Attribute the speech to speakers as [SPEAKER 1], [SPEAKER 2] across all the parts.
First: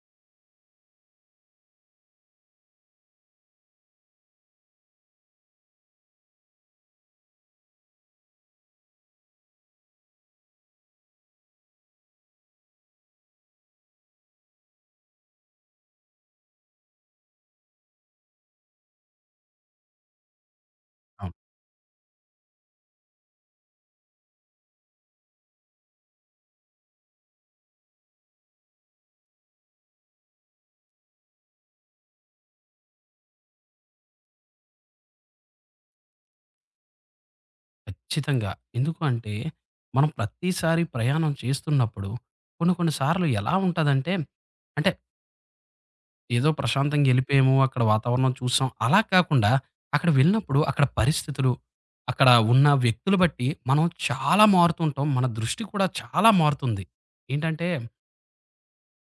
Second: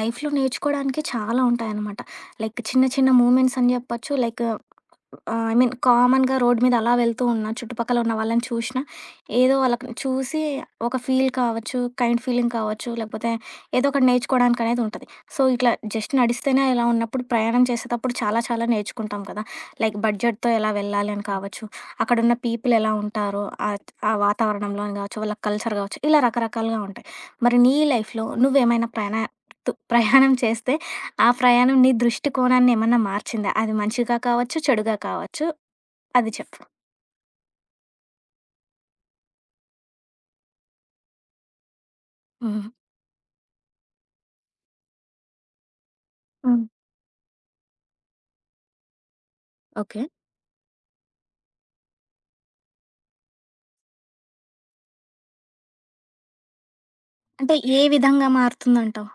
[SPEAKER 1] లైఫ్‌లో నేర్చుకోవడానికి చాలా ఉంటాయనమాట. లైక్ చిన్న చిన్న మూమెంట్స్ అని చెప్పొచ్చు. లైక్ ఆ! ఐ మీన్ కామన్‌గా రోడ్ మీద అలా వెళ్తూ ఉన్నా, చుట్టుపక్కల ఉన్న వాళ్ళని చూషినా, ఏదో వాళ్ళకి చూసి ఒక ఫీల్ కావచ్చు, కైండ్ ఫీలింగ్ కావచ్చు, లేకపోతే ఏదో ఒకటి నేర్చుకోవడానికనేది ఉంటది. సో, ఇట్లా జస్ట్ నడిస్తేనే ఇలా ఉన్నప్పుడు ప్రయాణం చేసేటప్పుడు చాలా చాలా నేర్చుకుంటాం కదా! లైక్ బడ్జెట్‌తో ఎలా వెళ్ళాలి అని
[SPEAKER 2] అవును.
[SPEAKER 1] కావచ్చు, అక్కడున్న పీపుల్ ఎలా ఉంటారో, ఆహ్, ఆ వాతావరణంలో అని కావచ్చు, వాళ్ళ కల్చర్ కావచ్చు, ఇలా రకరకాలుగా ఉంటాయి. మరి నీ లైఫ్‌లో నువ్వేమైనా ప్రయాణం చేస్తే ఆ ప్రయాణం నీ దృష్టి కోణాన్ని ఏమన్నా మార్చిందా? అది మంచిగా కావచ్చు, చెడుగా కావచ్చు. అది చెప్పు.
[SPEAKER 2] ఖచ్చితంగా. ఎందుకు అంటే, మనం ప్రతిసారి ప్రయాణం చేస్తున్నప్పుడు
[SPEAKER 1] హ్మ్.
[SPEAKER 2] కొన్ని కొన్ని సార్లు ఎలా ఉంటదంటే, అంటే ఏదో
[SPEAKER 1] హ్మ్.
[SPEAKER 2] ప్రశాంతంగా ఎళ్ళిపోయాము, అక్కడ వాతావరణం చూసాం. అలా కాకుండా
[SPEAKER 1] ఓకే.
[SPEAKER 2] అక్కడ వెళ్ళినప్పుడు అక్కడ పరిస్థితులు, అక్కడ ఉన్న వ్యక్తులు బట్టి మనం చాలా మారుతుంటాం. మన దృష్టి కూడా చాలా మారుతుంది.
[SPEAKER 1] అంటే
[SPEAKER 2] ఏంటంటే,
[SPEAKER 1] ఏ విధంగా మారుతుందంటావు?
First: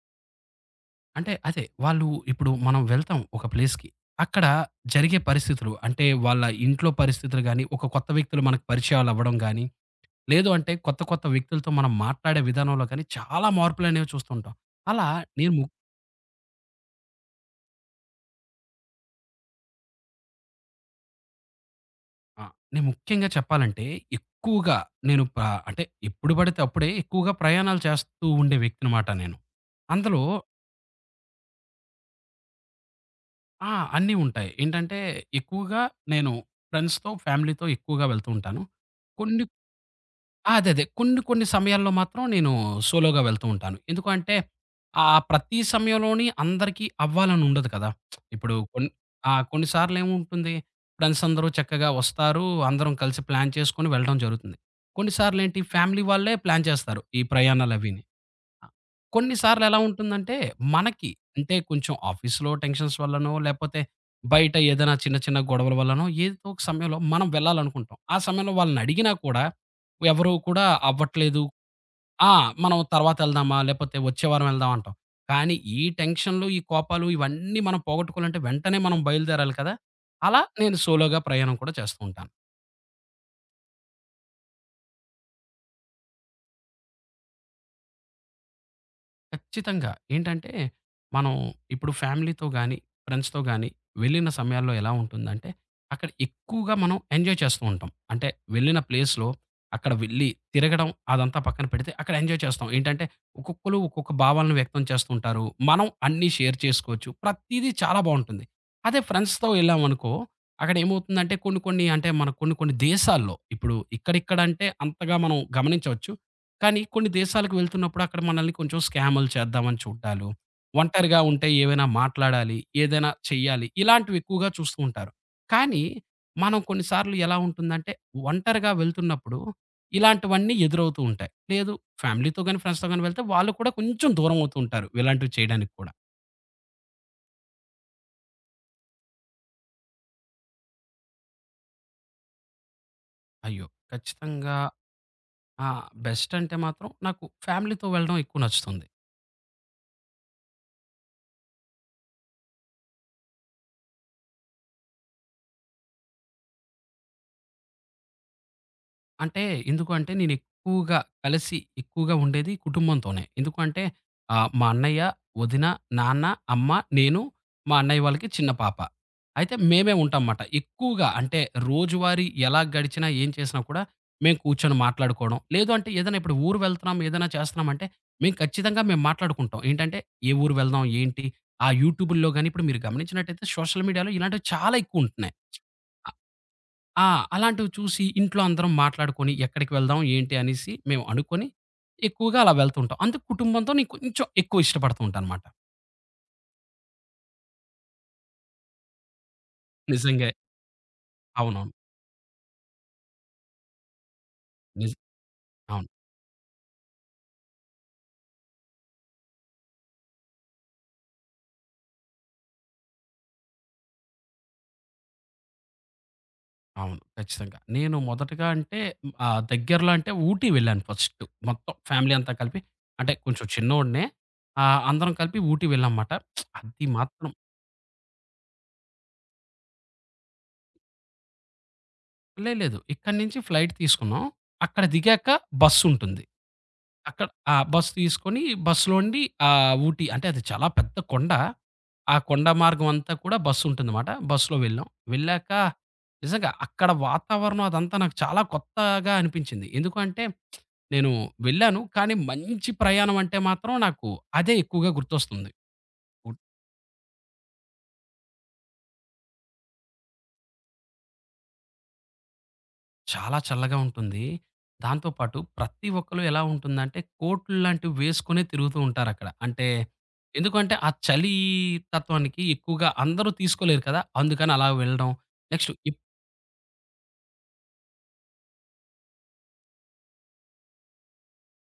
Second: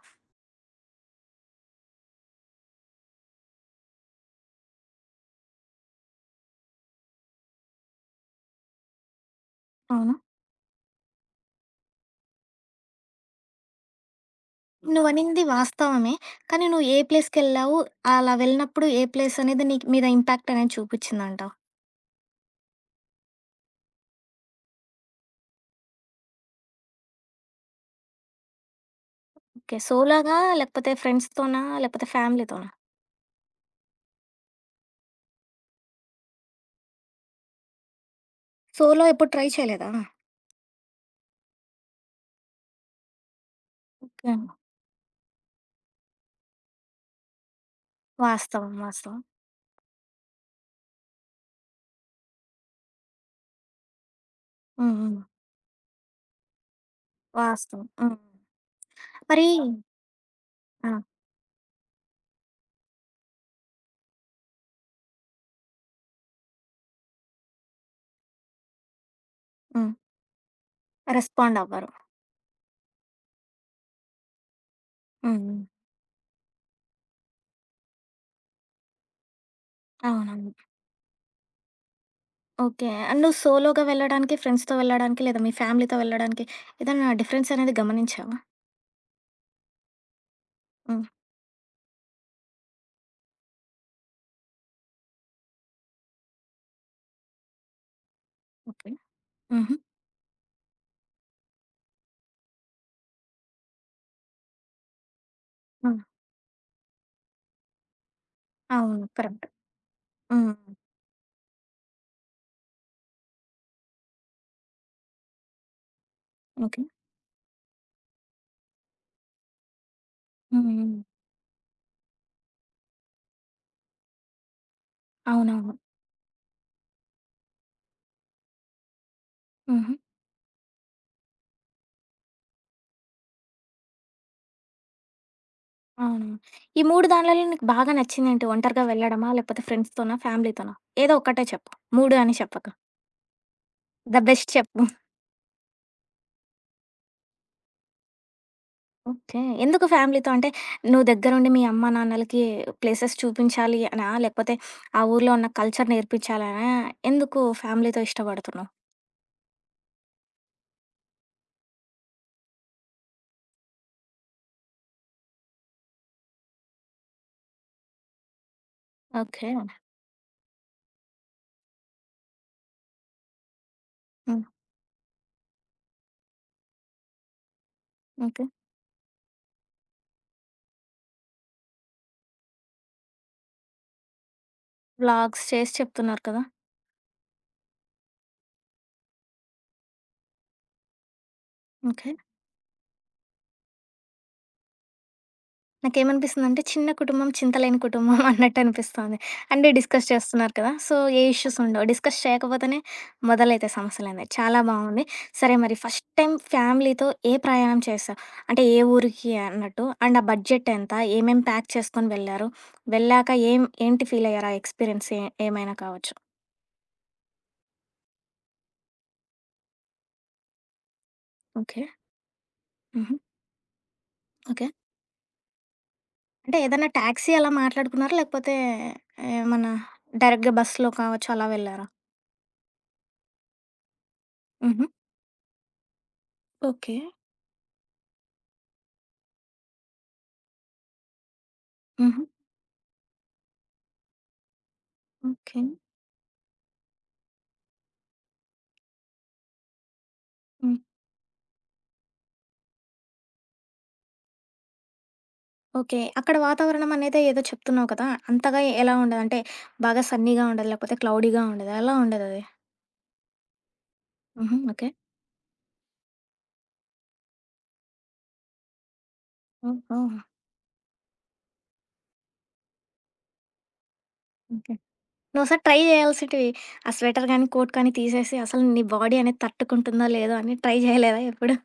[SPEAKER 2] అంటే అదే వాళ్ళు ఇప్పుడు మనం వెళ్తాం ఒక ప్లేస్‌కి. అక్కడ జరిగే పరిస్థితులు అంటే వాళ్ళ ఇంట్లో పరిస్థితులు గాని, ఒక కొత్త వ్యక్తులు మనకు పరిచయాలు అవ్వడం గాని
[SPEAKER 1] అవును.
[SPEAKER 2] లేదు అంటే కొత్త కొత్త వ్యక్తులతో మనం మాట్లాడే విధానంలో కానీ చాలా మార్పులనేవి చూస్తుంటాం. అలా
[SPEAKER 1] నువ్వనింది
[SPEAKER 2] నేను ము
[SPEAKER 1] వాస్తవమే. కానీ నువ్వు ఏ ప్లేస్‌కెళ్ళావు? అలా వెళ్ళినప్పుడు ఏ ప్లేస్ అనేది నీకు మీద ఇంపాక్ట్ అనేది చూపిచ్చిందంటావు?
[SPEAKER 2] ఆ! నేను ముఖ్యంగా చెప్పాలంటే ఎక్కువగా నేను ప అంటే ఎప్పుడు పడితే అప్పుడే ఎక్కువగా ప్రయాణాలు చేస్తూ ఉండే వ్యక్తినమాట నేను.
[SPEAKER 1] ఓకే.
[SPEAKER 2] అందులో
[SPEAKER 1] సోలోగా? లేకపోతే ఫ్రెండ్స్‌తోనా? లేకపోతే ఫ్యామిలీతోనా?
[SPEAKER 2] అన్నీ ఉంటాయి. ఏంటంటే ఎక్కువగా నేను ఫ్రెండ్స్‌తో, ఫ్యామిలీతో ఎక్కువగా వెళ్తూ ఉంటాను.
[SPEAKER 1] సోలో ఎప్పుడు
[SPEAKER 2] కొన్ని
[SPEAKER 1] ట్రై చేయలేదా?
[SPEAKER 2] ఆ! అదదే. కొన్ని కొన్ని సమయాల్లో మాత్రం నేను సోలోగా వెళ్తూ ఉంటాను. ఎందుకు
[SPEAKER 1] ఓకే.
[SPEAKER 2] అంటే, ఆ ప్రతి సమయంలోని అందరికీ అవ్వాలని ఉండదు కదా! ఇప్పుడు
[SPEAKER 1] వాస్తవం.
[SPEAKER 2] కొన్
[SPEAKER 1] వాస్తవం.
[SPEAKER 2] ఆ! కొన్ని సార్లు ఏముంటుంది, ఫ్రెండ్స్ అందరూ చక్కగా వస్తారు. అందరం కలిసి ప్లాన్ చేసుకొని వెళ్ళడం జరుగుతుంది.
[SPEAKER 1] హ్మ్. హ్మ్.
[SPEAKER 2] కొన్నిసార్లేంటి ఫ్యామిలీ వాళ్ళే ప్లాన్ చేస్తారు. ఈ
[SPEAKER 1] వాస్తవం.
[SPEAKER 2] ప్రయాణాలవీని.
[SPEAKER 1] హ్మ్.
[SPEAKER 2] ఆ! కొన్ని
[SPEAKER 1] మరి
[SPEAKER 2] సార్లు ఎలా ఉంటుందంటే,
[SPEAKER 1] ఆ!
[SPEAKER 2] మనకి అంటే కొంచెం ఆఫీస్‌లో టెన్షన్స్ వల్లనో, లేపోతే బయట ఏదైనా చిన్న చిన్న గొడవల వల్లనో, ఏదో ఒక సమయంలో మనం వెళ్ళాలనుకుంటాం. ఆ సమయంలో వాళ్ళని అడిగినా కూడా
[SPEAKER 1] హ్మ్.
[SPEAKER 2] ఎవరు కూడా అవ్వట్లేదు.
[SPEAKER 1] రెస్పాండ్ అవ్వరు.
[SPEAKER 2] ఆ! మనం తర్వాత ఎళ్దామా, లేపోతే వచ్చే వారం ఎళ్దాం అంటాం.
[SPEAKER 1] హ్మ్.
[SPEAKER 2] కానీ
[SPEAKER 1] హ్మ్.
[SPEAKER 2] ఈ టెన్షన్‌లు, ఈ కోపాలు ఇవన్నీ మనం పోగొట్టుకోవాలంటే వెంటనే మనం బయలుదేరాలి కదా! అలా
[SPEAKER 1] అవునవును.
[SPEAKER 2] నేను సోలోగా ప్రయాణం కూడా చేస్తూ ఉంటాను.
[SPEAKER 1] ఓకే. అండ్ నువ్వు సోలోగా వెళ్ళడానికి, ఫ్రెండ్స్‌తో వెళ్ళడానికి, లేదా మీ ఫ్యామిలీతో వెళ్ళడానికి ఏదైనా డిఫరెన్స్ అనేది గమనించావా?
[SPEAKER 2] ఖచ్చితంగా. ఏంటంటే,
[SPEAKER 1] హ్మ్.
[SPEAKER 2] మనం ఇప్పుడు ఫ్యామిలీతో గాని, ఫ్రెండ్స్‌తో గాని వెళ్ళిన సమయాల్లో ఎలా ఉంటుందంటే, అక్కడ ఎక్కువగా మనం ఎంజాయ్ చేస్తూ ఉంటాం. అంటే వెళ్ళిన
[SPEAKER 1] ఓకే.
[SPEAKER 2] ప్లేస్‌లో
[SPEAKER 1] హుహు.
[SPEAKER 2] అక్కడ వెళ్లి తిరగడం అదంతా పక్కన పెడితే అక్కడ ఎంజాయ్ చేస్తాం. ఏంటంటే, ఒక్కొక్కళ్ళు ఒక్కొక్క భావాలను వ్యక్తం చేస్తుంటారు. మనం
[SPEAKER 1] హ్మ్.
[SPEAKER 2] అన్నీ షేర్ చేసుకోవచ్చు. ప్రతీదీ చాలా బావుంటుంది. అదే
[SPEAKER 1] అవును.
[SPEAKER 2] ఫ్రెండ్స్‌తో
[SPEAKER 1] కరెక్ట్.
[SPEAKER 2] వెళ్ళామనుకో,
[SPEAKER 1] హ్మ్.
[SPEAKER 2] అక్కడ ఏమవుతుందంటే కొన్ని కొన్ని అంటే మనకు కొన్ని కొన్ని దేశాల్లో ఇప్పుడు ఇక్కడిక్కడ అంటే అంతగా మనం గమనించవచ్చు. కానీ
[SPEAKER 1] ఓకే.
[SPEAKER 2] కొన్ని దేశాలకు వెళ్తున్నప్పుడు అక్కడ మనల్ని కొంచెం స్కాములు చేద్దామని చూడ్డాలు,
[SPEAKER 1] హ్మ్. హ్మ్.
[SPEAKER 2] ఒంటరిగా ఉంటే ఏవైనా మాట్లాడాలి, ఏదైనా చెయ్యాలి. ఇలాంటివి ఎక్కువగా చూస్తూ ఉంటారు.
[SPEAKER 1] అవునవును.
[SPEAKER 2] కానీ మనం కొన్నిసార్లు ఎలా ఉంటుందంటే ఒంటరిగా వెళ్తున్నప్పుడు
[SPEAKER 1] హుహు.
[SPEAKER 2] ఇలాంటివన్నీ ఎదురవుతూ ఉంటాయి. లేదు ఫ్యామిలీతో గాని, ఫ్రెండ్స్‌తో గాని వెళ్తే వాళ్ళు కూడా కొంచెం దూరం అవుతూ ఉంటారు. ఇలాంటివి చేయడానికి కూడా.
[SPEAKER 1] అవును. ఈ 3 దాన్లలో నీకు బాగా నచ్చిందేంటి? ఒంటరిగా వెళ్ళడమా? లేకపోతే ఫ్రెండ్స్‌తోనా? ఫ్యామిలీతోనా? ఏదో ఒక్కటే చెప్పు. 3 అని చెప్పకు.
[SPEAKER 2] అయ్యో!
[SPEAKER 1] ద బెస్ట్
[SPEAKER 2] ఖచ్చితంగా.
[SPEAKER 1] చెప్పు.
[SPEAKER 2] ఆ! బెస్ట్ అంటే మాత్రం నాకు ఫ్యామిలీతో వెళ్ళడం ఎక్కువ నచ్చుతుంది.
[SPEAKER 1] ఓకే. ఎందుకు ఫ్యామిలీతో? అంటే నువ్వు దగ్గరుండి మీ అమ్మ, నాన్నలకి ప్లేసెస్ చూపించాలి అనా? లేకపోతే ఆ ఊర్లో ఉన్న కల్చర్ నేర్పించాలనా? ఎందుకు ఫ్యామిలీతో ఇష్టపడుతున్నావు?
[SPEAKER 2] అంటే ఎందుకు అంటే నేను ఎక్కువగా కలిసి ఎక్కువగా ఉండేది కుటుంబంతోనే. ఎందుకు అంటే మా అన్నయ్య, వదిన, నాన్న, అమ్మ, నేను, మా అన్నయ్య వాళ్ళకి చిన్న పాప.
[SPEAKER 1] ఓకే.
[SPEAKER 2] అయితే మేమే ఉంటాంమాట. ఎక్కువగా అంటే రోజువారీ ఎలా గడిచినా, ఏం చేసినా కూడా మేము
[SPEAKER 1] హ్మ్.
[SPEAKER 2] కూర్చొని మాట్లాడుకోవడం. లేదు అంటే ఏదైనా ఇప్పుడు ఊరు వెళ్తున్నాం, ఏదైనా చేస్తున్నాం అంటే మేము
[SPEAKER 1] ఓకే.
[SPEAKER 2] ఖచ్చితంగా మేము మాట్లాడుకుంటాం. ఏంటంటే ఏ ఊరు వెళ్దాం? ఏంటి? ఆ యూట్యూబుల్లో గాని ఇప్పుడు మీరు గమనించినట్టయితే సోషల్ మీడియాలో ఇలాంటివి చాలా ఎక్కువ ఉంటున్నాయి.
[SPEAKER 1] వ్లాగ్స్ చేసి చెప్తున్నారు కదా!
[SPEAKER 2] ఆ! అలాంటివి చూసి ఇంట్లో అందరం మాట్లాడుకొని, ఎక్కడికి వెళ్దాం, ఏంటి అనేసి మేము అనుకొని,
[SPEAKER 1] ఓకే.
[SPEAKER 2] ఎక్కువగా అలా వెళ్తూ ఉంటాం. అందుకు కుటుంబంతో నేను కొంచెం ఎక్కువ ఇష్టపడుతూ ఉంటానమాట.
[SPEAKER 1] నాకేమనిపిస్తుందంటే చిన్న కుటుంబం చింతలేని కుటుంబం అన్నట్టనిపిస్తోంది. అంటే డిస్కస్
[SPEAKER 2] నిజంగే.
[SPEAKER 1] చేస్తున్నారు కదా! సో, ఏ ఇష్యూస్
[SPEAKER 2] అవునవును.
[SPEAKER 1] ఉండవు. డిస్కస్ చేయకపోతేనే మొదలైతాయి సమస్యలనేవి. చాలా
[SPEAKER 2] నిజ
[SPEAKER 1] బావుంది. సరే మరి
[SPEAKER 2] అవును.
[SPEAKER 1] ఫస్ట్ టైమ్ ఫ్యామిలీతో ఏ ప్రయాణం చేశావు? అంటే ఏ ఊరికి అన్నట్టు? అండ్ ఆ బడ్జెట్ ఎంత? ఏమేం ప్యాక్ చేసుకొని వెళ్లారు? వెళ్ళాక ఏంటి ఫీలయ్యారు? ఆ ఎక్స్‌పీరియన్స్ ఏమైనా కావచ్చు.
[SPEAKER 2] అవును. ఖచ్చితంగా. నేను మొదటగా అంటే దగ్గరలో అంటే ఊటీ వెళ్ళాను ఫస్ట్. మొత్తం
[SPEAKER 1] ఓకే.
[SPEAKER 2] ఫ్యామిలీ అంతా కలిపి అంటే
[SPEAKER 1] హుహు.
[SPEAKER 2] కొంచెం చిన్నోడినే.
[SPEAKER 1] ఓకే.
[SPEAKER 2] అందరం కలిపి ఊటీ వెళ్ళాంమాట.
[SPEAKER 1] అంటే
[SPEAKER 2] అది
[SPEAKER 1] ఏదైనా
[SPEAKER 2] మాత్రం
[SPEAKER 1] టాక్సీ అలా మాట్లాడుకున్నారా? లేకపోతే ఏమన్నా డైరెక్ట్‌గా బస్‌లో కావచ్చు అలా వెళ్లారా?
[SPEAKER 2] లే లేదు. ఇక్కడి నుంచి ఫ్లైట్ తీసుకున్నాం. అక్కడ
[SPEAKER 1] హుహు.
[SPEAKER 2] దిగాక బస్సుంటుంది.
[SPEAKER 1] ఓకే.
[SPEAKER 2] అక్కడ బస్ తీసుకొని బస్‌లోండి ఊటీ అంటే అది చాలా పెద్ద కొండ. ఆ
[SPEAKER 1] హుహు.
[SPEAKER 2] కొండ మార్గం అంతా కూడా బస్సు ఉంటుందమాట. బస్సులో వెళ్ళాం. వెళ్ళాక
[SPEAKER 1] ఓకే.
[SPEAKER 2] నిజంగా అక్కడ వాతావరణం అదంతా నాకు చాలా కొత్తగా అనిపించింది. ఎందుకు అంటే
[SPEAKER 1] హ్మ్.
[SPEAKER 2] నేను వెళ్ళాను. కానీ మంచి ప్రయాణం అంటే మాత్రం నాకు అదే ఎక్కువగా గుర్తొస్తుంది.
[SPEAKER 1] ఓకే. అక్కడ వాతావరణం అనేది ఏదో చెప్తున్నావు కదా! అంతగా ఎలా ఉండదు? అంటే బాగా సన్నీగా ఉండదా? లేకపోతే క్లౌడీగా ఉండదా? ఎలా ఉండదది?
[SPEAKER 2] చాలా చల్లగా ఉంటుంది.
[SPEAKER 1] హుహు. ఓకే.
[SPEAKER 2] దాంతో పాటు ప్రతి ఒక్కళ్ళు ఎలా ఉంటుందంటే, కోటులు లాంటివి వేసుకొనే తిరుగుతూ ఉంటారక్కడ. అంటే
[SPEAKER 1] ఓహో!
[SPEAKER 2] ఎందుకంటే, ఆ చలీ తత్వానికి ఎక్కువగా అందరూ తీసుకోలేరు కదా! అందుకని అలా
[SPEAKER 1] ఓకే.
[SPEAKER 2] వెళ్ళడం.
[SPEAKER 1] నువ్వోసారి
[SPEAKER 2] నెక్స్ట్
[SPEAKER 1] ట్రై చేయాల్సిటివి. ఆ స్వెటర్ గానీ, కోట్ కానీ తీసేసి అసలు నీ బాడీ అనేది తట్టుకుంటుందో లేదో అని ట్రై చేయలేదా ఎప్పుడు?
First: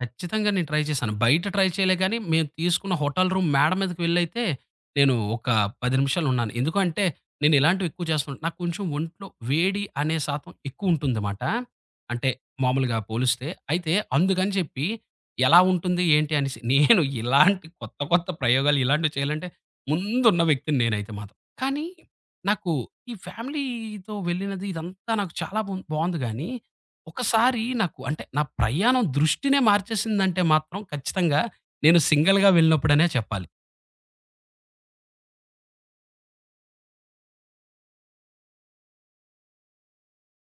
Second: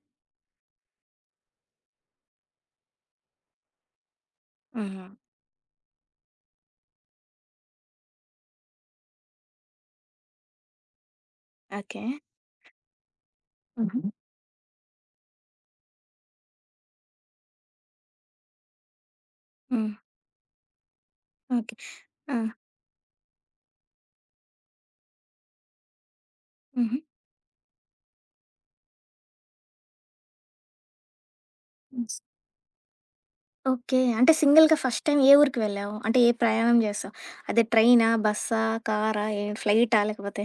[SPEAKER 2] ఖచ్చితంగా నేను ట్రై చేశాను. బయట ట్రై చేయలే గానీ, మేము తీసుకున్న హోటల్ రూమ్ మేడ మీదకి వెళ్ళైతే,
[SPEAKER 1] హుహు.
[SPEAKER 2] నేను ఒక 10 నిమిషాలున్నాను. ఎందుకంటే, నేను ఇలాంటివి ఎక్కువ చేస్తున్నాను. నాకు కొంచెం ఒంట్లో వేడి అనే శాతం ఎక్కువుంటుందమాట.
[SPEAKER 1] ఓకే.
[SPEAKER 2] అంటే, మామూలుగా పోలిస్తే. అయితే,
[SPEAKER 1] హుహు.
[SPEAKER 2] అందుకని చెప్పి ఎలా ఉంటుంది, ఏంటి అనేసి నేను ఇలాంటి కొత్త, కొత్త ప్రయోగాలు ఇలాంటివి చేయాలంటే,
[SPEAKER 1] హ్మ్.
[SPEAKER 2] ముందున్న వ్యక్తిని నేనైతే మాత్రం.
[SPEAKER 1] ఓకే.
[SPEAKER 2] కానీ,
[SPEAKER 1] ఆ!
[SPEAKER 2] నాకు ఈ ఫ్యామిలీతో వెళ్ళినది ఇదంతా నాకు చాలా బు బావుంది గానీ
[SPEAKER 1] హుహు.
[SPEAKER 2] ఒకసారి నాకు అంటే నా ప్రయాణం దృష్టినే మార్చేసిందంటే మాత్రం ఖచ్చితంగా నేను సింగిల్‌గా వెళ్ళినప్పుడనే చెప్పాలి.
[SPEAKER 1] ఓకే. అంటే సింగిల్‌గా ఫస్ట్ టైమ్ ఏ ఊరికి వెళ్ళావు? అంటే ఏ ప్రయాణం చేశావు? అదే ట్రైనా? బస్సా? కారా? ఏ ఫ్లైటా? లేకపోతే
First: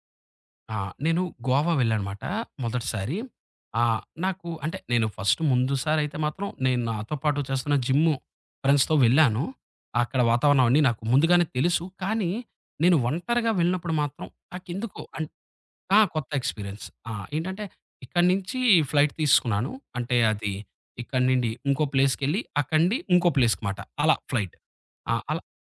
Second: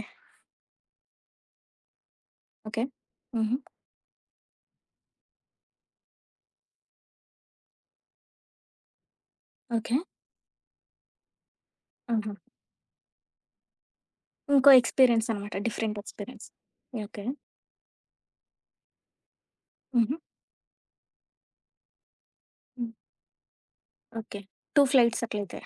[SPEAKER 2] ఆ! నేను గోవా వెళ్ళానమాట
[SPEAKER 1] ఓకే.
[SPEAKER 2] మొదటిసారి.
[SPEAKER 1] హుహు.
[SPEAKER 2] నాకు అంటే నేను ఫస్ట్ ముందుసారయితే మాత్రం నేను నాతో పాటు చేస్తున్న జిమ్ము ఫ్రెండ్స్‌తో వెళ్ళాను.
[SPEAKER 1] ఓకే.
[SPEAKER 2] అక్కడ వాతావరణం అన్నీ నాకు ముందుగానే తెలుసు. కానీ
[SPEAKER 1] ఆహా!
[SPEAKER 2] నేను ఒంటరిగా వెళ్ళినప్పుడు మాత్రం
[SPEAKER 1] ఇంకో
[SPEAKER 2] నాకెందుకో అన్
[SPEAKER 1] ఎక్స్‌పీరియన్స్ అనమాట. డిఫరెంట్
[SPEAKER 2] ఆ! కొత్త
[SPEAKER 1] ఎక్స్‌పీరియన్స్.
[SPEAKER 2] ఎక్స్‌పీరియన్స్. ఆ!
[SPEAKER 1] ఓకే.
[SPEAKER 2] ఏంటంటే ఇక్కడి నుంచి ఫ్లైట్ తీసుకున్నాను.
[SPEAKER 1] హుహు.
[SPEAKER 2] అంటే అది ఇక్కడి నుండి ఇంకో ప్లేస్‌కెళ్ళి,
[SPEAKER 1] హ్మ్.
[SPEAKER 2] అక్కడి ఇంకో ప్లేస్‌కి మాట. అలా
[SPEAKER 1] ఓకే.
[SPEAKER 2] ఫ్లైట్.
[SPEAKER 1] 2
[SPEAKER 2] ఆ!
[SPEAKER 1] ఫ్లైట్స్
[SPEAKER 2] అలా
[SPEAKER 1] అట్లయితే.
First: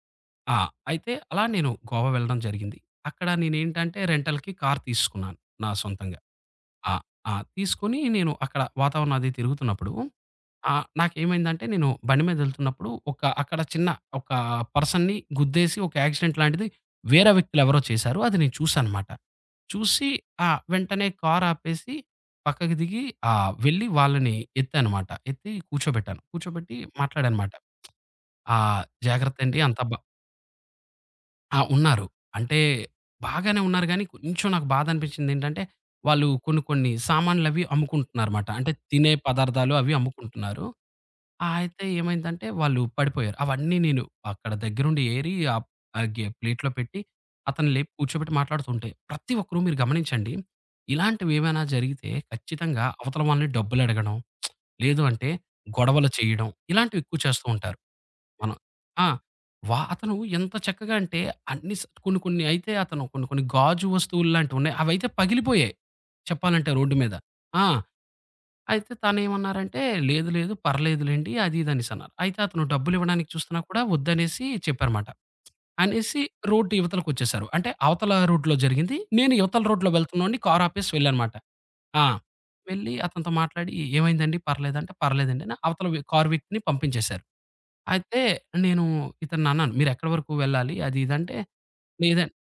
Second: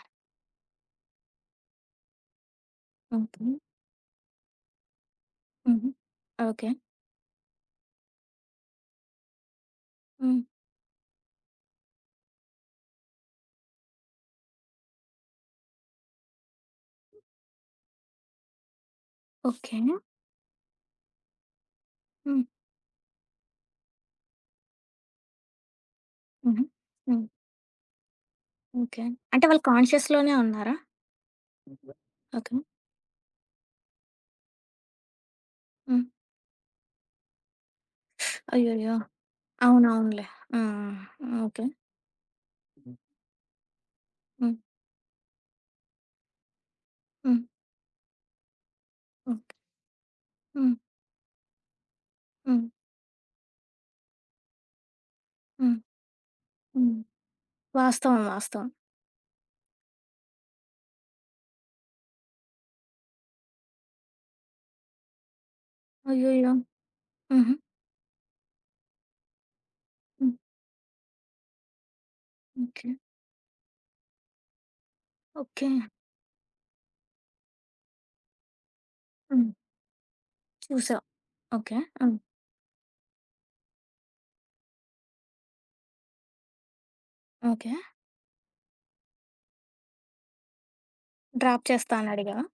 [SPEAKER 2] ఆ! అయితే అలా నేను గోవా వెళ్ళడం జరిగింది. అక్కడ
[SPEAKER 1] ఓకే.
[SPEAKER 2] నేనేంటంటే రెంటల్‌కి కార్ తీసుకున్నాను నా
[SPEAKER 1] హుహు.
[SPEAKER 2] సొంతంగా.
[SPEAKER 1] ఓకే.
[SPEAKER 2] ఆ! ఆ! తీసుకొని నేను అక్కడ వాతావరణం అది తిరుగుతున్నప్పుడు
[SPEAKER 1] హ్మ్.
[SPEAKER 2] నాకేమైందంటే నేను బండి మీదెళ్తున్నప్పుడు ఒక అక్కడ చిన్న ఒక పర్సన్‌ని గుద్దేసి ఒక యాక్సిడెంట్ లాంటిది వేరే వ్యక్తులెవరో చేశారు. అది నేను చూసానమాట.
[SPEAKER 1] ఓకే.
[SPEAKER 2] చూసి ఆ! వెంటనే కారాపేసి
[SPEAKER 1] హ్మ్.
[SPEAKER 2] పక్కకి దిగి వెళ్లి వాళ్ళని ఎత్తానమాట. ఎత్తి కూర్చోబెట్టాను.
[SPEAKER 1] హుహు.
[SPEAKER 2] కూర్చోబెట్టి
[SPEAKER 1] హ్మ్.
[SPEAKER 2] మాట్లాడానమాట. "ఆ!
[SPEAKER 1] ఓకే. అంటే
[SPEAKER 2] జాగ్రత్తండి
[SPEAKER 1] వాళ్ళు
[SPEAKER 2] అంతా బ".
[SPEAKER 1] కాన్షియస్‌లోనే ఉన్నారా?
[SPEAKER 2] ఉన్నారు.
[SPEAKER 1] ఓకే.
[SPEAKER 2] అంటే బాగానే ఉన్నారు గానీ, కొంచెం నాకు బాధనిపించిందేంటంటే,
[SPEAKER 1] హ్మ్.
[SPEAKER 2] వాళ్ళు కొన్ని కొన్ని సామాన్లవి అమ్ముకుంటున్నారమాట. అంటే
[SPEAKER 1] అయ్యయ్యో!
[SPEAKER 2] తినే పదార్థాలు అవి
[SPEAKER 1] అవునవునులే. ఆ!
[SPEAKER 2] అమ్ముకుంటున్నారు.
[SPEAKER 1] ఆ! ఓకే.
[SPEAKER 2] అయితే ఏమైందంటే వాళ్ళు పడిపోయారు. అవన్నీ నేను అక్కడ
[SPEAKER 1] హ్మ్.
[SPEAKER 2] దగ్గరుండి ఏరి ఆహ్, ఆహ్, గె ప్లేట్‌లో పెట్టి
[SPEAKER 1] హ్మ్.
[SPEAKER 2] అతన్ని లేపి కూర్చోబెట్టి మాట్లాడుతుంటే, ప్రతి
[SPEAKER 1] ఓకే.
[SPEAKER 2] ఒక్కరు మీరు గమనించండి.
[SPEAKER 1] హ్మ్.
[SPEAKER 2] ఇలాంటివేమైనా జరిగితే
[SPEAKER 1] హ్మ్.
[SPEAKER 2] ఖచ్చితంగా అవతల వాళ్ళని డబ్బులడగడం, లేదు అంటే
[SPEAKER 1] హ్మ్. హ్మ్.
[SPEAKER 2] గొడవలు చేయడం
[SPEAKER 1] హ్మ్.
[SPEAKER 2] ఇలాంటివి ఎక్కువ చేస్తూ ఉంటారు.
[SPEAKER 1] వాస్తవం.
[SPEAKER 2] మనం
[SPEAKER 1] వాస్తవం.
[SPEAKER 2] ఆ! వా అతను ఎంత చక్కగా అంటే అన్ని స్ కొన్ని కొన్ని అయితే అతను కొన్ని కొన్ని గాజు వస్తువుల్లాంటివి ఉన్నాయి. అవైతే పగిలిపోయాయి.
[SPEAKER 1] అయ్యయ్యో!
[SPEAKER 2] చెప్పాలంటే రోడ్డు మీద.
[SPEAKER 1] హుహు.
[SPEAKER 2] ఆ! అయితే తనేమన్నారంటే, "లేదు
[SPEAKER 1] హ్మ్.
[SPEAKER 2] లేదు పర్లేదులెండి" అది ఇది అనేసన్నారు. అయితే అతను
[SPEAKER 1] ఓకే.
[SPEAKER 2] డబ్బులివ్వడానికి చూస్తున్నా కూడా వద్దనేసి చెప్పారమాట.
[SPEAKER 1] ఓకే.
[SPEAKER 2] అనేసి రోడ్డు ఇవతలకొచ్చేశారు. అంటే అవతల రోడ్‌లో జరిగింది. నేను
[SPEAKER 1] హ్మ్.
[SPEAKER 2] ఇవతల రోడ్‌లో వెళ్తున్నాండి కార్ ఆపేసి
[SPEAKER 1] చూసావు.
[SPEAKER 2] వెళ్ళానమాట.
[SPEAKER 1] ఓకే.
[SPEAKER 2] ఆ!
[SPEAKER 1] హ్మ్.
[SPEAKER 2] వెళ్ళి అతనితో మాట్లాడి "ఏమైందండి పర్లేదంటే," "పర్లేదండి" అని అవతల కార్ వ్యక్తిని పంపించేశారు.
[SPEAKER 1] ఓకే.
[SPEAKER 2] అయితే నేను ఇతన్ని అన్నాను "మీరెక్కడి వరకు వెళ్ళాలి?" అది ఇది అంటే,
[SPEAKER 1] డ్రాప్ చేస్తా అని
[SPEAKER 2] లేదం
[SPEAKER 1] అడిగావా?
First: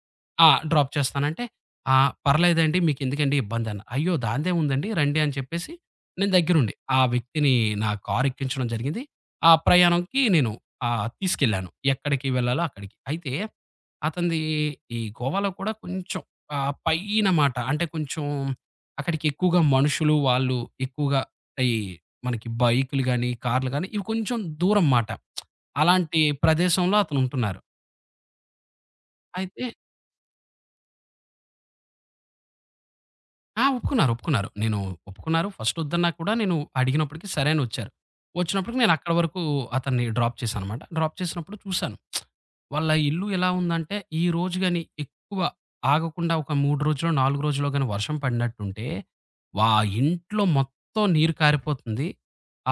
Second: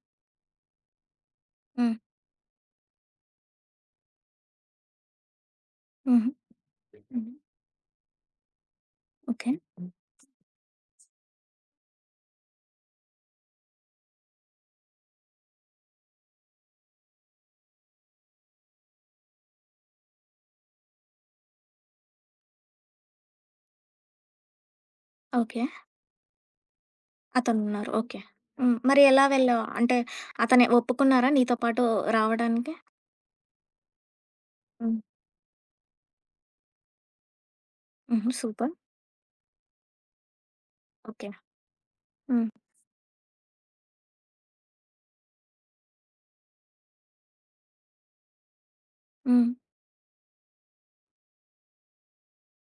[SPEAKER 2] ఆ! డ్రాప్ చేస్తానంటే,
[SPEAKER 1] హ్మ్.
[SPEAKER 2] "ఆ! పర్లేదండి మీకెందుకండి ఇబ్బందన్న." "అయ్యో! దాందేముందండి రండి" అని చెప్పేసి
[SPEAKER 1] హుహు.
[SPEAKER 2] నేను దగ్గరుండి ఆ
[SPEAKER 1] హ్మ్.
[SPEAKER 2] వ్యక్తిని నా కార్ ఎక్కించడం జరిగింది. ఆ
[SPEAKER 1] ఓకే.
[SPEAKER 2] ప్రయాణంకి నేను తీసుకెళ్ళాను. ఎక్కడికి వెళ్ళాలో అక్కడికి. అయితే అతనిది ఈ గోవాలో కూడా కొంచెం పైన మాట. అంటే కొంచెం అక్కడికి ఎక్కువగా మనుషులు వాళ్ళు ఎక్కువగా ఈ మనకి బైకులు గాని, కార్లు గాని ఇవి కొంచెం దూరం మాట.
[SPEAKER 1] ఓకే.
[SPEAKER 2] అలాంటి ప్రదేశంలో అతనుంటున్నారు.
[SPEAKER 1] అతనున్నారు. ఓకే. హ్మ్. మరి ఎలా వెళ్ళావు?
[SPEAKER 2] అయితే
[SPEAKER 1] అంటే అతను ఒప్పుకున్నారా నీతో పాటు రావడానికి?
[SPEAKER 2] ఒప్పుకున్నారు. ఒప్పుకున్నారు. నేను
[SPEAKER 1] హ్మ్.
[SPEAKER 2] ఒప్పుకున్నారు. ఫస్ట్ ఒద్దన్నా కూడా నేను అడిగినప్పటికి సరే అని ఒచ్చారు.
[SPEAKER 1] హుహు. సూపర్.
[SPEAKER 2] ఒచ్చినప్పటికి నేను అక్కడి వరకు అతన్ని డ్రాప్ చేశాననమాట. Drop
[SPEAKER 1] okay.
[SPEAKER 2] చేసినప్పుడు చూశాను.
[SPEAKER 1] హ్మ్.
[SPEAKER 2] వాళ్ళ ఇల్లు ఎలా ఉందంటే, ఈ రోజు గాని ఎక్కువ ఆగకుండా ఒక 3 రోజులో, 4 రోజులో గాని వర్షం పడినట్టుంటే,
[SPEAKER 1] హ్మ్.
[SPEAKER 2] వా ఇంట్లో మొత్తం నీరు కారిపోతుంది.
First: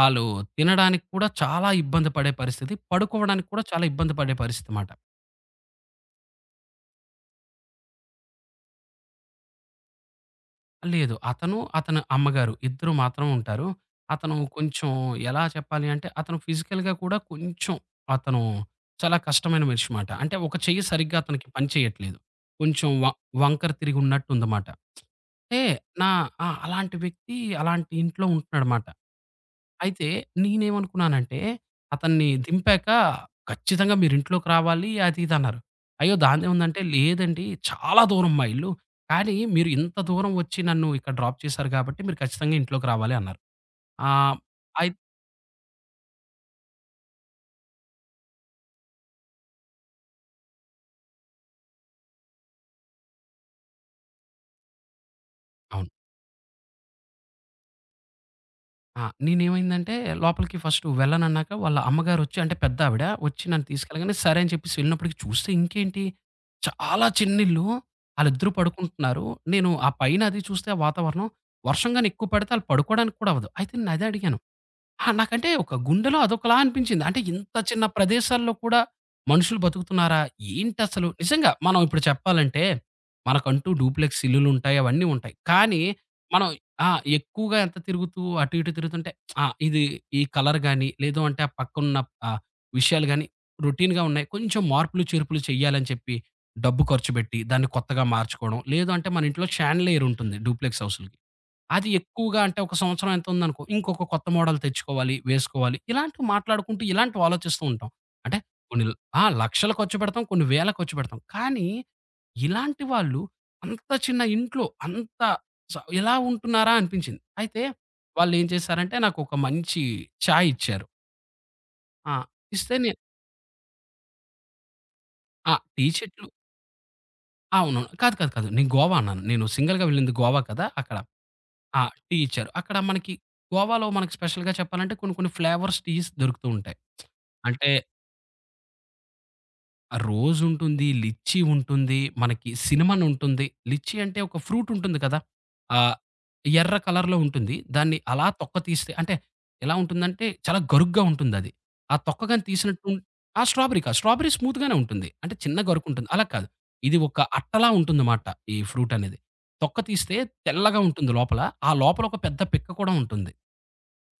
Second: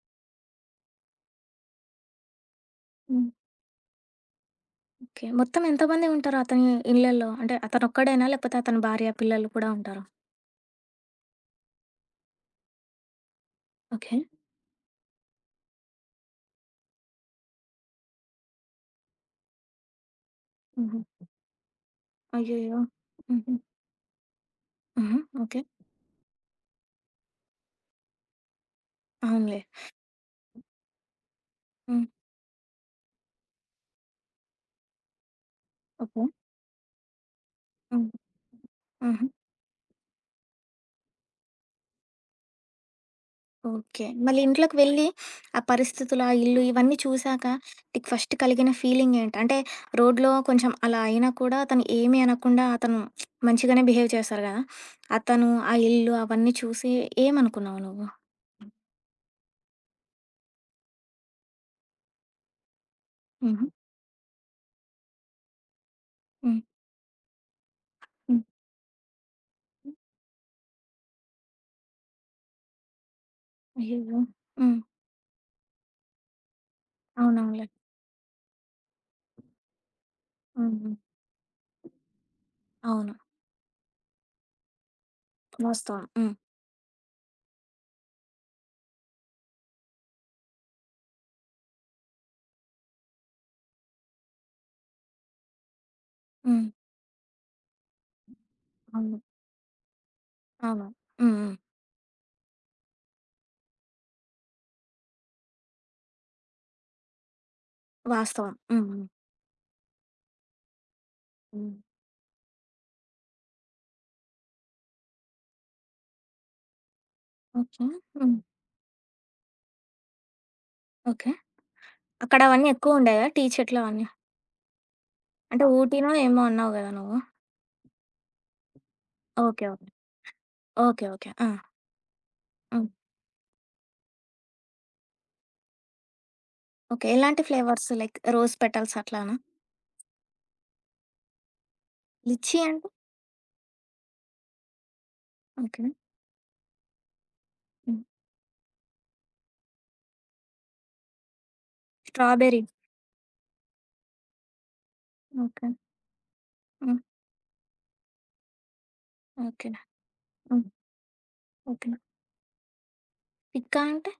[SPEAKER 2] ఆళ్ళు తినడానికి కూడా చాలా ఇబ్బంది పడే పరిస్థితి.
[SPEAKER 1] హ్మ్.
[SPEAKER 2] పడుకోవడానికి కూడా చాలా ఇబ్బంది పడే పరిస్థితి మాట.
[SPEAKER 1] ఓకే. మొత్తం ఎంతమంది ఉంటారు అతని ఇళ్ళల్లో? అంటే అతనొక్కడేనా? లేకపోతే అతని భార్య, పిల్లలు కూడా ఉంటారా?
[SPEAKER 2] లేదు. అతను, అతని అమ్మగారు ఇద్దరు మాత్రం ఉంటారు.
[SPEAKER 1] ఓకే.
[SPEAKER 2] అతను కొంచెం ఎలా చెప్పాలి అంటే అతను ఫిజికల్‌గా కూడా కొంచెం అతను చాలా కష్టమైన మనిషి మాట. అంటే ఒక చెయ్యి
[SPEAKER 1] హుహు.
[SPEAKER 2] సరిగ్గా అతనికి పని చేయట్లేదు.
[SPEAKER 1] అయ్యయ్యో!
[SPEAKER 2] కొంచెం వ
[SPEAKER 1] హుహు.
[SPEAKER 2] వంకర తిరిగి ఉన్నట్టుందమాట.
[SPEAKER 1] హుహు.
[SPEAKER 2] అంటే
[SPEAKER 1] ఓకే.
[SPEAKER 2] నా ఆ! అలాంటి వ్యక్తి అలాంటి ఇంట్లో ఉంటున్నాడమాట.
[SPEAKER 1] అవునులే.
[SPEAKER 2] అయితే నేనేమనుకున్నానంటే,
[SPEAKER 1] హ్మ్.
[SPEAKER 2] అతన్ని దింపాక ఖచ్చితంగా మీరింట్లోకి రావాలి అది ఇది అన్నారు. అయ్యో!
[SPEAKER 1] ఓకే.
[SPEAKER 2] దాందేముందంటే, లేదండి చాలా
[SPEAKER 1] హ్మ్.
[SPEAKER 2] దూరం మా ఇల్లు.
[SPEAKER 1] హుహు.
[SPEAKER 2] కానీ మీరు ఇంత దూరం వచ్చి నన్ను ఇక్కడ డ్రాప్ చేశారు కాబట్టి మీరు ఖచ్చితంగా ఇంట్లోకి రావాలి అన్నారు.
[SPEAKER 1] ఓకే.
[SPEAKER 2] ఆహ్,
[SPEAKER 1] మళ్ళీ ఇంట్లోకి
[SPEAKER 2] అయి
[SPEAKER 1] వెళ్ళి ఆ పరిస్థితులు, ఆ ఇల్లు ఇవన్నీ చూసాక నీకు ఫస్ట్ కలిగిన ఫీలింగ్ ఏంటి? అంటే రోడ్‌లో కొంచెం అలా అయినా కూడా అతను ఏమీ అనకుండా అతను మంచిగానే బిహేవ్ చేస్తారు గదా! అతను, ఆ
[SPEAKER 2] అవును.
[SPEAKER 1] ఇల్లు అవన్నీ చూసి ఏమనుకున్నావు నువ్వు?
[SPEAKER 2] నేనేమైందంటే లోపలికి ఫస్ట్ వెళ్ళనన్నాక వాళ్ళ అమ్మగారొచ్చి అంటే పెద్దావిడ, వచ్చి నన్ను
[SPEAKER 1] హుహు.
[SPEAKER 2] తీసుకెళ్ళగానే సరే అని చెప్పేసి వెళ్ళినప్పటికి చూస్తే ఇంకేంటి
[SPEAKER 1] హ్మ్.
[SPEAKER 2] చాలా చిన్నిల్లు.
[SPEAKER 1] హ్మ్.
[SPEAKER 2] ఆళ్ళిద్దరూ పడుకుంటున్నారు. నేను ఆ పైన అది చూస్తే ఆ వాతావరణం వర్షం గాని ఎక్కువ పడితే ఆళ్ళు పడుకోవడానికి కూడా అవ్వదు. అయితే నేనదే
[SPEAKER 1] అయ్యయ్యో!
[SPEAKER 2] అడిగాను.
[SPEAKER 1] హ్మ్.
[SPEAKER 2] నాకంటే ఒక గుండెలో అదొకలా అనిపించింది. అంటే ఇంత
[SPEAKER 1] అవునవునులే.
[SPEAKER 2] చిన్న ప్రదేశాల్లో కూడా మనుషులు బతుకుతున్నారా?
[SPEAKER 1] హ్మ్. హ్మ్.
[SPEAKER 2] ఏంటసలు? నిజంగా మనం ఇప్పుడు చెప్పాలంటే
[SPEAKER 1] అవును.
[SPEAKER 2] మనకంటూ డూప్లెక్స్ ఇల్లులుంటాయి. అవన్నీ ఉంటాయి. కానీ
[SPEAKER 1] వాస్తవం. హ్మ్.
[SPEAKER 2] మనం ఆ! ఎక్కువగా ఎంత తిరుగుతూ అటు ఇటు తిరుగుతుంటే ఆ! ఇది ఈ కలర్ గాని, లేదు అంటే ఆ పక్కనున్న ఆహ్, విషయాలు గాని రొటీన్‌గా ఉన్నాయి. కొంచెం మార్పులు చేర్పులు చేయాలని చెప్పి
[SPEAKER 1] హ్మ్.
[SPEAKER 2] డబ్బు ఖర్చుపెట్టి దాన్ని కొత్తగా మార్చుకోవడం. లేదు అంటే
[SPEAKER 1] అవును.
[SPEAKER 2] మన ఇంట్లో షాన్లియర్ ఉంటుంది డూప్లెక్స్
[SPEAKER 1] అవును.
[SPEAKER 2] హౌస్‌లకి.
[SPEAKER 1] హ్మ్. హ్మ్.
[SPEAKER 2] అది ఎక్కువగా అంటే ఒక సంవత్సరం ఎంత ఉందనుకో, ఇంకొక కొత్త మోడల్ తెచ్చుకోవాలి, వేసుకోవాలి. ఇలాంటివి మాట్లాడుకుంటూ ఇలాంటివి ఆలోచిస్తూ ఉంటాం. అంటే
[SPEAKER 1] వాస్తవం.
[SPEAKER 2] కొన్ని
[SPEAKER 1] హ్మ్.
[SPEAKER 2] ల-
[SPEAKER 1] హ్మ్.
[SPEAKER 2] ఆ! లక్షలు ఖర్చు పెడతాం, కొన్ని వేల ఖర్చు పెడతాం. కానీ
[SPEAKER 1] హ్మ్.
[SPEAKER 2] ఇలాంటి వాళ్ళు అంత చిన్న ఇంట్లో అంత స ఇలా ఉంటున్నారా అనిపించింది. అయితే
[SPEAKER 1] ఓకే. హ్మ్.
[SPEAKER 2] వాళ్ళేం చేశారంటే నాకొక మంచి చాయ్ ఇచ్చారు.
[SPEAKER 1] ఓకే.
[SPEAKER 2] ఆ!
[SPEAKER 1] అక్కడ అవన్నీ
[SPEAKER 2] ఇస్తే నే
[SPEAKER 1] ఎక్కువుండేవా? టీ చెట్లవన్నీ?
[SPEAKER 2] ఆ!
[SPEAKER 1] అంటే
[SPEAKER 2] టీ
[SPEAKER 1] ఊటీనో
[SPEAKER 2] చెట్లు
[SPEAKER 1] ఏమో అన్నావు గదా నువ్వు.
[SPEAKER 2] అవును. కాదు, కాదు, కాదు. నేను గోవా అన్నాను. నేను
[SPEAKER 1] ఓకే.
[SPEAKER 2] సింగిల్‌గా
[SPEAKER 1] ఓకే.
[SPEAKER 2] వెళ్ళింది గోవా కదా! అక్కడ.
[SPEAKER 1] ఓకే. ఓకే. ఆ!
[SPEAKER 2] ఆ! టీ ఇచ్చారు. అక్కడ
[SPEAKER 1] హ్మ్.
[SPEAKER 2] మనకి గోవాలో మనకు స్పెషల్‌గా చెప్పాలంటే కొన్ని కొన్ని ఫ్లేవర్స్ టీస్ దొరుకుతూ ఉంటాయి.
[SPEAKER 1] ఓకే. ఎలాంటి
[SPEAKER 2] అంటే
[SPEAKER 1] ఫ్లేవర్స్ లైక్ రోజ్ పెటల్స్ అట్లానా?
[SPEAKER 2] రోజ్ ఉంటుంది, లిచ్చీ ఉంటుంది, మనకి
[SPEAKER 1] లిచ్చి అంటే?
[SPEAKER 2] సినమన్ ఉంటుంది. లిచ్చీ అంటే ఒక ఫ్రూట్ ఉంటుంది కదా!
[SPEAKER 1] ఓకే.
[SPEAKER 2] ఆహ్, ఎర్ర కలర్‌లో ఉంటుంది. దాన్ని
[SPEAKER 1] హ్మ్.
[SPEAKER 2] అలా తొక్క తీస్తే అంటే ఎలా ఉంటుందంటే చాలా గరుగ్గా ఉంటుందది. ఆ తొక్క గాని
[SPEAKER 1] స్ట్రాబెర్రీ.
[SPEAKER 2] తీసినట్టు స్ట్రాబెర్రీ కాదు. స్ట్రాబెర్రీ స్మూత్ గానే ఉంటుంది. అంటే చిన్న
[SPEAKER 1] ఓకే.
[SPEAKER 2] గరుకుంటుంది. అలా కాదు. ఇది
[SPEAKER 1] హ్మ్.
[SPEAKER 2] ఒక అట్టలా ఉంటుందన్నమాట ఈ ఫ్రూట్ అనేది.
[SPEAKER 1] ఓకే.
[SPEAKER 2] తొక్క తీస్తే
[SPEAKER 1] హ్మ్.
[SPEAKER 2] తెల్లగా ఉంటుంది లోపల. ఆ
[SPEAKER 1] ఓకే.
[SPEAKER 2] లోపల ఒక పెద్ద పిక్క కూడా ఉంటుంది.
[SPEAKER 1] పిక్కా అంటే?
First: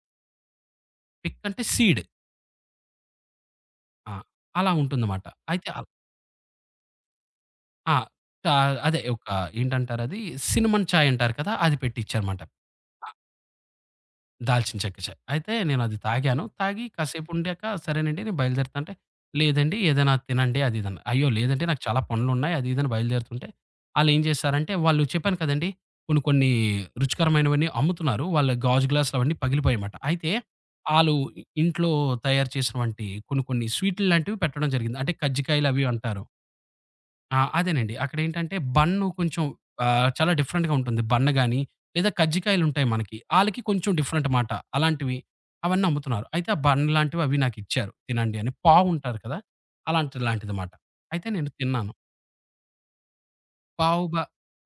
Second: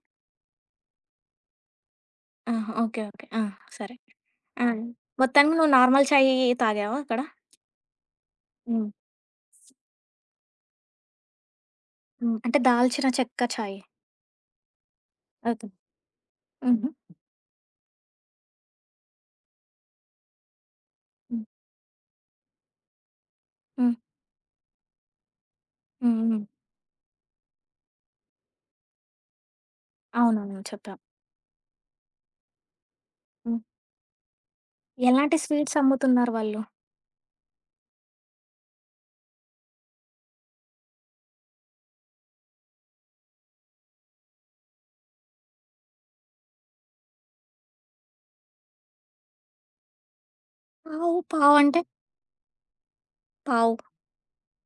[SPEAKER 2] పిక్ అంటే సీడ్.
[SPEAKER 1] ఆహా! ఓకే. ఓకే. ఆ! సరే.
[SPEAKER 2] ఆ!
[SPEAKER 1] ఆ!
[SPEAKER 2] అలా ఉంటుందమాట.
[SPEAKER 1] మొత్తానికి
[SPEAKER 2] అయితే
[SPEAKER 1] నువ్వు
[SPEAKER 2] అల్
[SPEAKER 1] నార్మల్ చాయ్ తాగావా అక్కడ?
[SPEAKER 2] ఆ! ట
[SPEAKER 1] హ్మ్.
[SPEAKER 2] అదే ఒక ఏంటంటారది, సినమన్ చాయ్ అంటారు కదా! అది
[SPEAKER 1] హ్మ్.
[SPEAKER 2] పెట్టిచ్చారుమాట.
[SPEAKER 1] అంటే దాల్చిన చెక్క చాయ్.
[SPEAKER 2] దాల్చిన చెక్క చాయ్. అయితే
[SPEAKER 1] ఓకే.
[SPEAKER 2] నేనది తాగాను. తాగి
[SPEAKER 1] హుహు.
[SPEAKER 2] కాసేపుండాక సరేనండి నేను బయలుదేరుతా అంటే, లేదండి ఏదైనా తినండి అది ఇది అన్నా. అయ్యో!
[SPEAKER 1] హ్మ్.
[SPEAKER 2] లేదంటే నాకు చాలా పనులున్నాయి అది ఇది అని బయలుదేరుతుంటే,
[SPEAKER 1] హ్మ్.
[SPEAKER 2] ఆళ్ళేం చేశారంటే వాళ్ళు చెప్పాను కదండీ!
[SPEAKER 1] హ్మ్.
[SPEAKER 2] కొన్ని
[SPEAKER 1] హ్మ్.
[SPEAKER 2] కొన్ని రుచికరమైనవన్నీ అమ్ముతున్నారు. వాళ్ళ గాజు గ్లాసులు అవన్నీ పగిలిపోయాయిమాట. అయితే
[SPEAKER 1] అవునవును. చెప్పావు.
[SPEAKER 2] ఆళ్ళు ఇంట్లో తయారు చేసినవంటి కొన్ని
[SPEAKER 1] హ్మ్.
[SPEAKER 2] కొన్ని స్వీటుల్లాంటివి పెట్టడం జరిగింది. అంటే
[SPEAKER 1] ఎలాంటి
[SPEAKER 2] కజ్జికాయలు
[SPEAKER 1] స్వీట్స్
[SPEAKER 2] అవి అంటారు.
[SPEAKER 1] అమ్ముతున్నారు వాళ్ళు?
[SPEAKER 2] అదేనండి. అక్కడేంటంటే బన్ను కొంచెం చాలా డిఫరెంట్‌గా ఉంటుంది. బన్ గాని, లేదా కజ్జికాయలుంటాయి మనకి. ఆళ్ళకి కొంచెం డిఫరెంట్ మాట. అలాంటివి అవన్నీ అమ్ముతున్నారు. అయితే ఆ బన్ లాంటివి అవి నాకిచ్చారు తినండి అని. పావ్ ఉంటారు కదా! అలాంటి లాంటిది మాట.
[SPEAKER 1] పావు,
[SPEAKER 2] అయితే నేను
[SPEAKER 1] పావంటే?
[SPEAKER 2] తిన్నాను.
[SPEAKER 1] పావు.
[SPEAKER 2] పావు బ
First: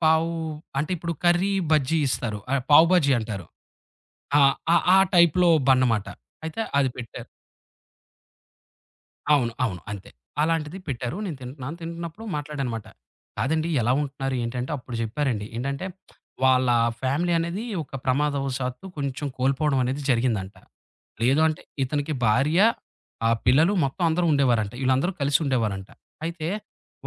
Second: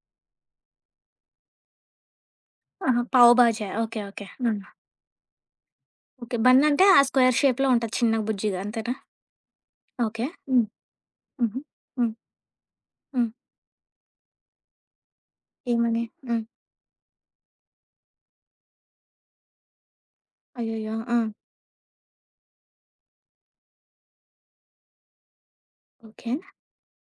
[SPEAKER 2] పావు అంటే ఇప్పుడు కర్రీ బజ్జీ ఇస్తారు. పావు
[SPEAKER 1] ఆహా!
[SPEAKER 2] బజ్జీ
[SPEAKER 1] పావు
[SPEAKER 2] అంటారు.
[SPEAKER 1] బాజా. ఓకే. ఓకే.
[SPEAKER 2] ఆ!
[SPEAKER 1] హ్మ్.
[SPEAKER 2] ఆ టైప్‌లో బన్ మాట.
[SPEAKER 1] ఓకే. బన్
[SPEAKER 2] అయితే
[SPEAKER 1] అంటే
[SPEAKER 2] అది
[SPEAKER 1] ఆ
[SPEAKER 2] పెట్టారు.
[SPEAKER 1] స్క్వేర్ షేప్‌లో ఉంటది చిన్నగా బుజ్జిగా అంతేనా?
[SPEAKER 2] అవును. అవును. అంతే.
[SPEAKER 1] ఓకే. హ్మ్.
[SPEAKER 2] అలాంటిది పెట్టారు. నేను
[SPEAKER 1] హుహు.
[SPEAKER 2] తింటున్నాను.
[SPEAKER 1] హ్మ్.
[SPEAKER 2] తింటున్నప్పుడు మాట్లాడానమాట.
[SPEAKER 1] హ్మ్.
[SPEAKER 2] కాదండి ఎలా ఉంటున్నారు ఏంటంటే అప్పుడు చెప్పారండి. ఏంటంటే
[SPEAKER 1] ఏమని? హ్మ్.
[SPEAKER 2] వాళ్ళ ఫ్యామిలీ అనేది ఒక ప్రమాదవశాత్తు కొంచెం కోల్పోవడం అనేది జరిగిందంట.
[SPEAKER 1] అయ్యయ్యో! ఆ!
[SPEAKER 2] లేదు అంటే ఇతనికి భార్య, ఆ పిల్లలు మొత్తం అందరూ ఉండేవారంట. వీళ్ళందరూ కలిసి ఉండేవారంట.
[SPEAKER 1] ఓకే.
[SPEAKER 2] అయితే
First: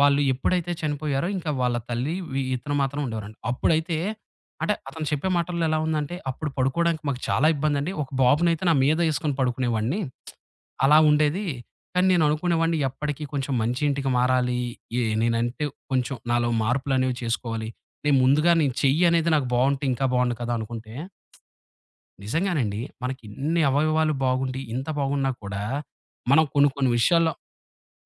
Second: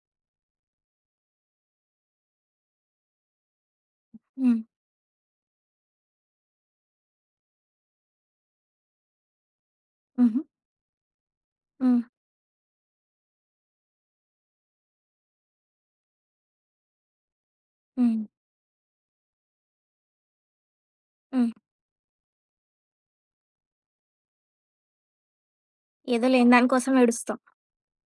[SPEAKER 2] వాళ్ళు ఎప్పుడైతే చనిపోయారో ఇంకా వాళ్ళ తల్లి ఇతను మాత్రం ఉండేవారంట. అప్పుడైతే
[SPEAKER 1] హ్మ్.
[SPEAKER 2] అంటే అతను చెప్పే మాటల్లో ఎలా ఉందంటే "అప్పుడు పడుకోవడానికి మాకు చాలా ఇబ్బందండి. ఒక బాబునైతే నా మీద ఏసుకొని పడుకునేవాడిని.
[SPEAKER 1] హుహు.
[SPEAKER 2] అలా ఉండేది."
[SPEAKER 1] హ్మ్.
[SPEAKER 2] కానీ నేననుకునేవాడిని ఎప్పటికి కొంచెం మంచి ఇంటికి మారాలి. నేనంటే కొంచెం నాలో మార్పులనేవి చేసుకోవాలి. నేను
[SPEAKER 1] హ్మ్.
[SPEAKER 2] ముందుగా నేను చెయ్యి అనేది నాకు బావుంటే ఇంకా బావుండు కదా! అనుకుంటే
[SPEAKER 1] హ్మ్.
[SPEAKER 2] నిజంగానండి మనకి ఇన్ని అవయవాలు బాగుండి, ఇంత బాగున్నా కూడా
[SPEAKER 1] ఏదో
[SPEAKER 2] మనం
[SPEAKER 1] లేని
[SPEAKER 2] కొన్ని కొన్ని
[SPEAKER 1] దానికోసం
[SPEAKER 2] విషయాల్లో
[SPEAKER 1] ఏడుస్తాం.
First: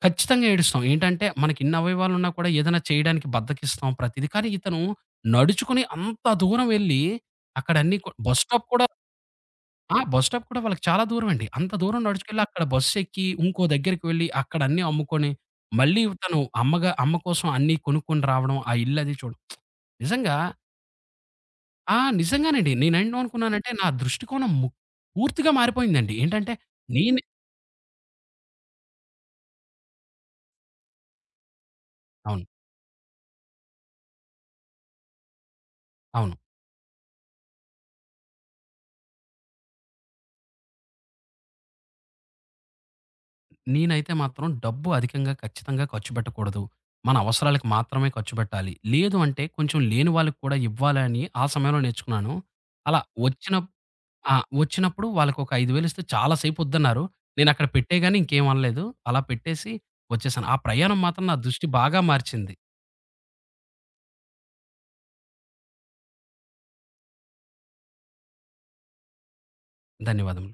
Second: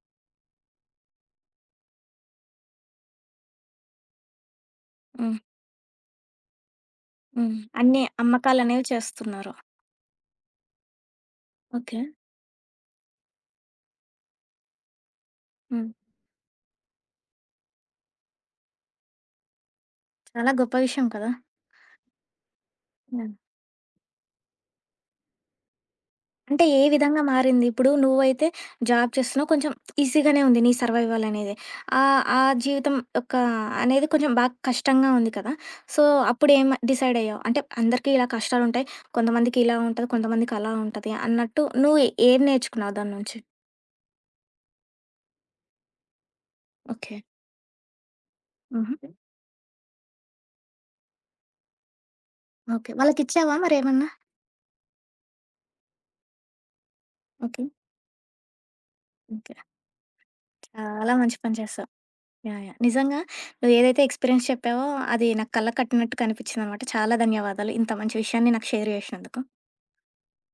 [SPEAKER 2] ఖచ్చితంగా ఏడుస్తాం. ఏంటంటే మనకి ఇన్ని అవయవాలున్నా కూడా ఏదైనా చేయడానికి బద్ధకిస్తాం ప్రతీది. కానీ ఇతను
[SPEAKER 1] హ్మ్.
[SPEAKER 2] నడుచుకొని అంత దూరం వెళ్లి
[SPEAKER 1] హ్మ్.
[SPEAKER 2] అక్కడ అన్ని
[SPEAKER 1] అన్నీ
[SPEAKER 2] కొ బస్ స్టాప్
[SPEAKER 1] అమ్మకాలనేవి
[SPEAKER 2] కూడా
[SPEAKER 1] చేస్తున్నారు.
[SPEAKER 2] ఆ! బస్ స్టాప్ కూడా వాళ్ళకి చాలా దూరమండి. అంత
[SPEAKER 1] ఓకే.
[SPEAKER 2] దూరం నడుచుకెళ్ళి అక్కడ బస్సెక్కి, ఇంకో దగ్గరికి వెళ్ళి, అక్కడ అన్నీ అమ్ముకొని,
[SPEAKER 1] హ్మ్.
[SPEAKER 2] మళ్ళీ తను అమ్మ కోసం అన్నీ కొనుక్కొని రావడం, ఆ ఇల్లది చూడడం. నిజంగా
[SPEAKER 1] చాలా గొప్ప విషయం కదా!
[SPEAKER 2] నిజంగానండి.
[SPEAKER 1] యాహ్!
[SPEAKER 2] నేనేమనుకున్నానంటే నా దృష్టికోణం పూర్తిగా మారిపోయిందండి. ఏంటంటే
[SPEAKER 1] అంటే ఏ
[SPEAKER 2] నేను
[SPEAKER 1] విధంగా మారింది? ఇప్పుడు నువ్వైతే జాబ్ చేస్తున్నావు. కొంచెం ఈజీగానే ఉంది నీ సర్వైవల్ అనేది. ఆహ్, ఆ
[SPEAKER 2] అవును.
[SPEAKER 1] జీవితం యొక్క అనేది కొంచెం బాగా కష్టంగా ఉంది కదా! సో,
[SPEAKER 2] అవును.
[SPEAKER 1] అప్పుడేం డిసైడ్ అయ్యావు? అంటే అందరికీ ఇలా కష్టాలుంటాయి. కొంతమందికి ఇలా ఉంటది. కొంతమందికి అలా ఉంటది అన్నట్టు నువ్వు ఏం నేర్చుకున్నావు దాని నుంచి?
[SPEAKER 2] నేనైతే మాత్రం డబ్బు అధికంగా ఖచ్చితంగా ఖర్చు పెట్టకూడదు. మన
[SPEAKER 1] ఓకే.
[SPEAKER 2] అవసరాలకు మాత్రమే ఖర్చు పెట్టాలి.
[SPEAKER 1] హుహు.
[SPEAKER 2] లేదు అంటే కొంచెం లేని వాళ్ళకి కూడా ఇవ్వాలి అని ఆ సమయంలో నేర్చుకున్నాను.
[SPEAKER 1] ఓకే.
[SPEAKER 2] అలా వచ్చిన
[SPEAKER 1] వాళ్ళకిచ్చావా మరేమన్నా?
[SPEAKER 2] ఆ! వచ్చినప్పుడు వాళ్ళకొక 5,000 ఇస్తే చాలా సేపొద్దన్నారు.
[SPEAKER 1] ఓకే.
[SPEAKER 2] నేనక్కడ పెట్టేగాని ఇంకేం అనలేదు. అలా
[SPEAKER 1] ఓకే.
[SPEAKER 2] పెట్టేసి వచ్చేసాను. ఆ ప్రయాణం
[SPEAKER 1] చాలా
[SPEAKER 2] మాత్రం నా
[SPEAKER 1] మంచి పని
[SPEAKER 2] దృష్టి
[SPEAKER 1] చేశావు.
[SPEAKER 2] బాగా మార్చింది.
[SPEAKER 1] యాహ్! యాహ్! నిజంగా నువ్వు ఏదైతే ఎక్స్‌పీరియన్స్ చెప్పావో అది నాకు కళ్ళకు కట్టినట్టు కనిపించిందనమాట. చాలా ధన్యవాదాలు. ఇంత మంచి విషయాన్ని నాకు షేర్ చేసినందుకు.
[SPEAKER 2] ధన్యవాదములు.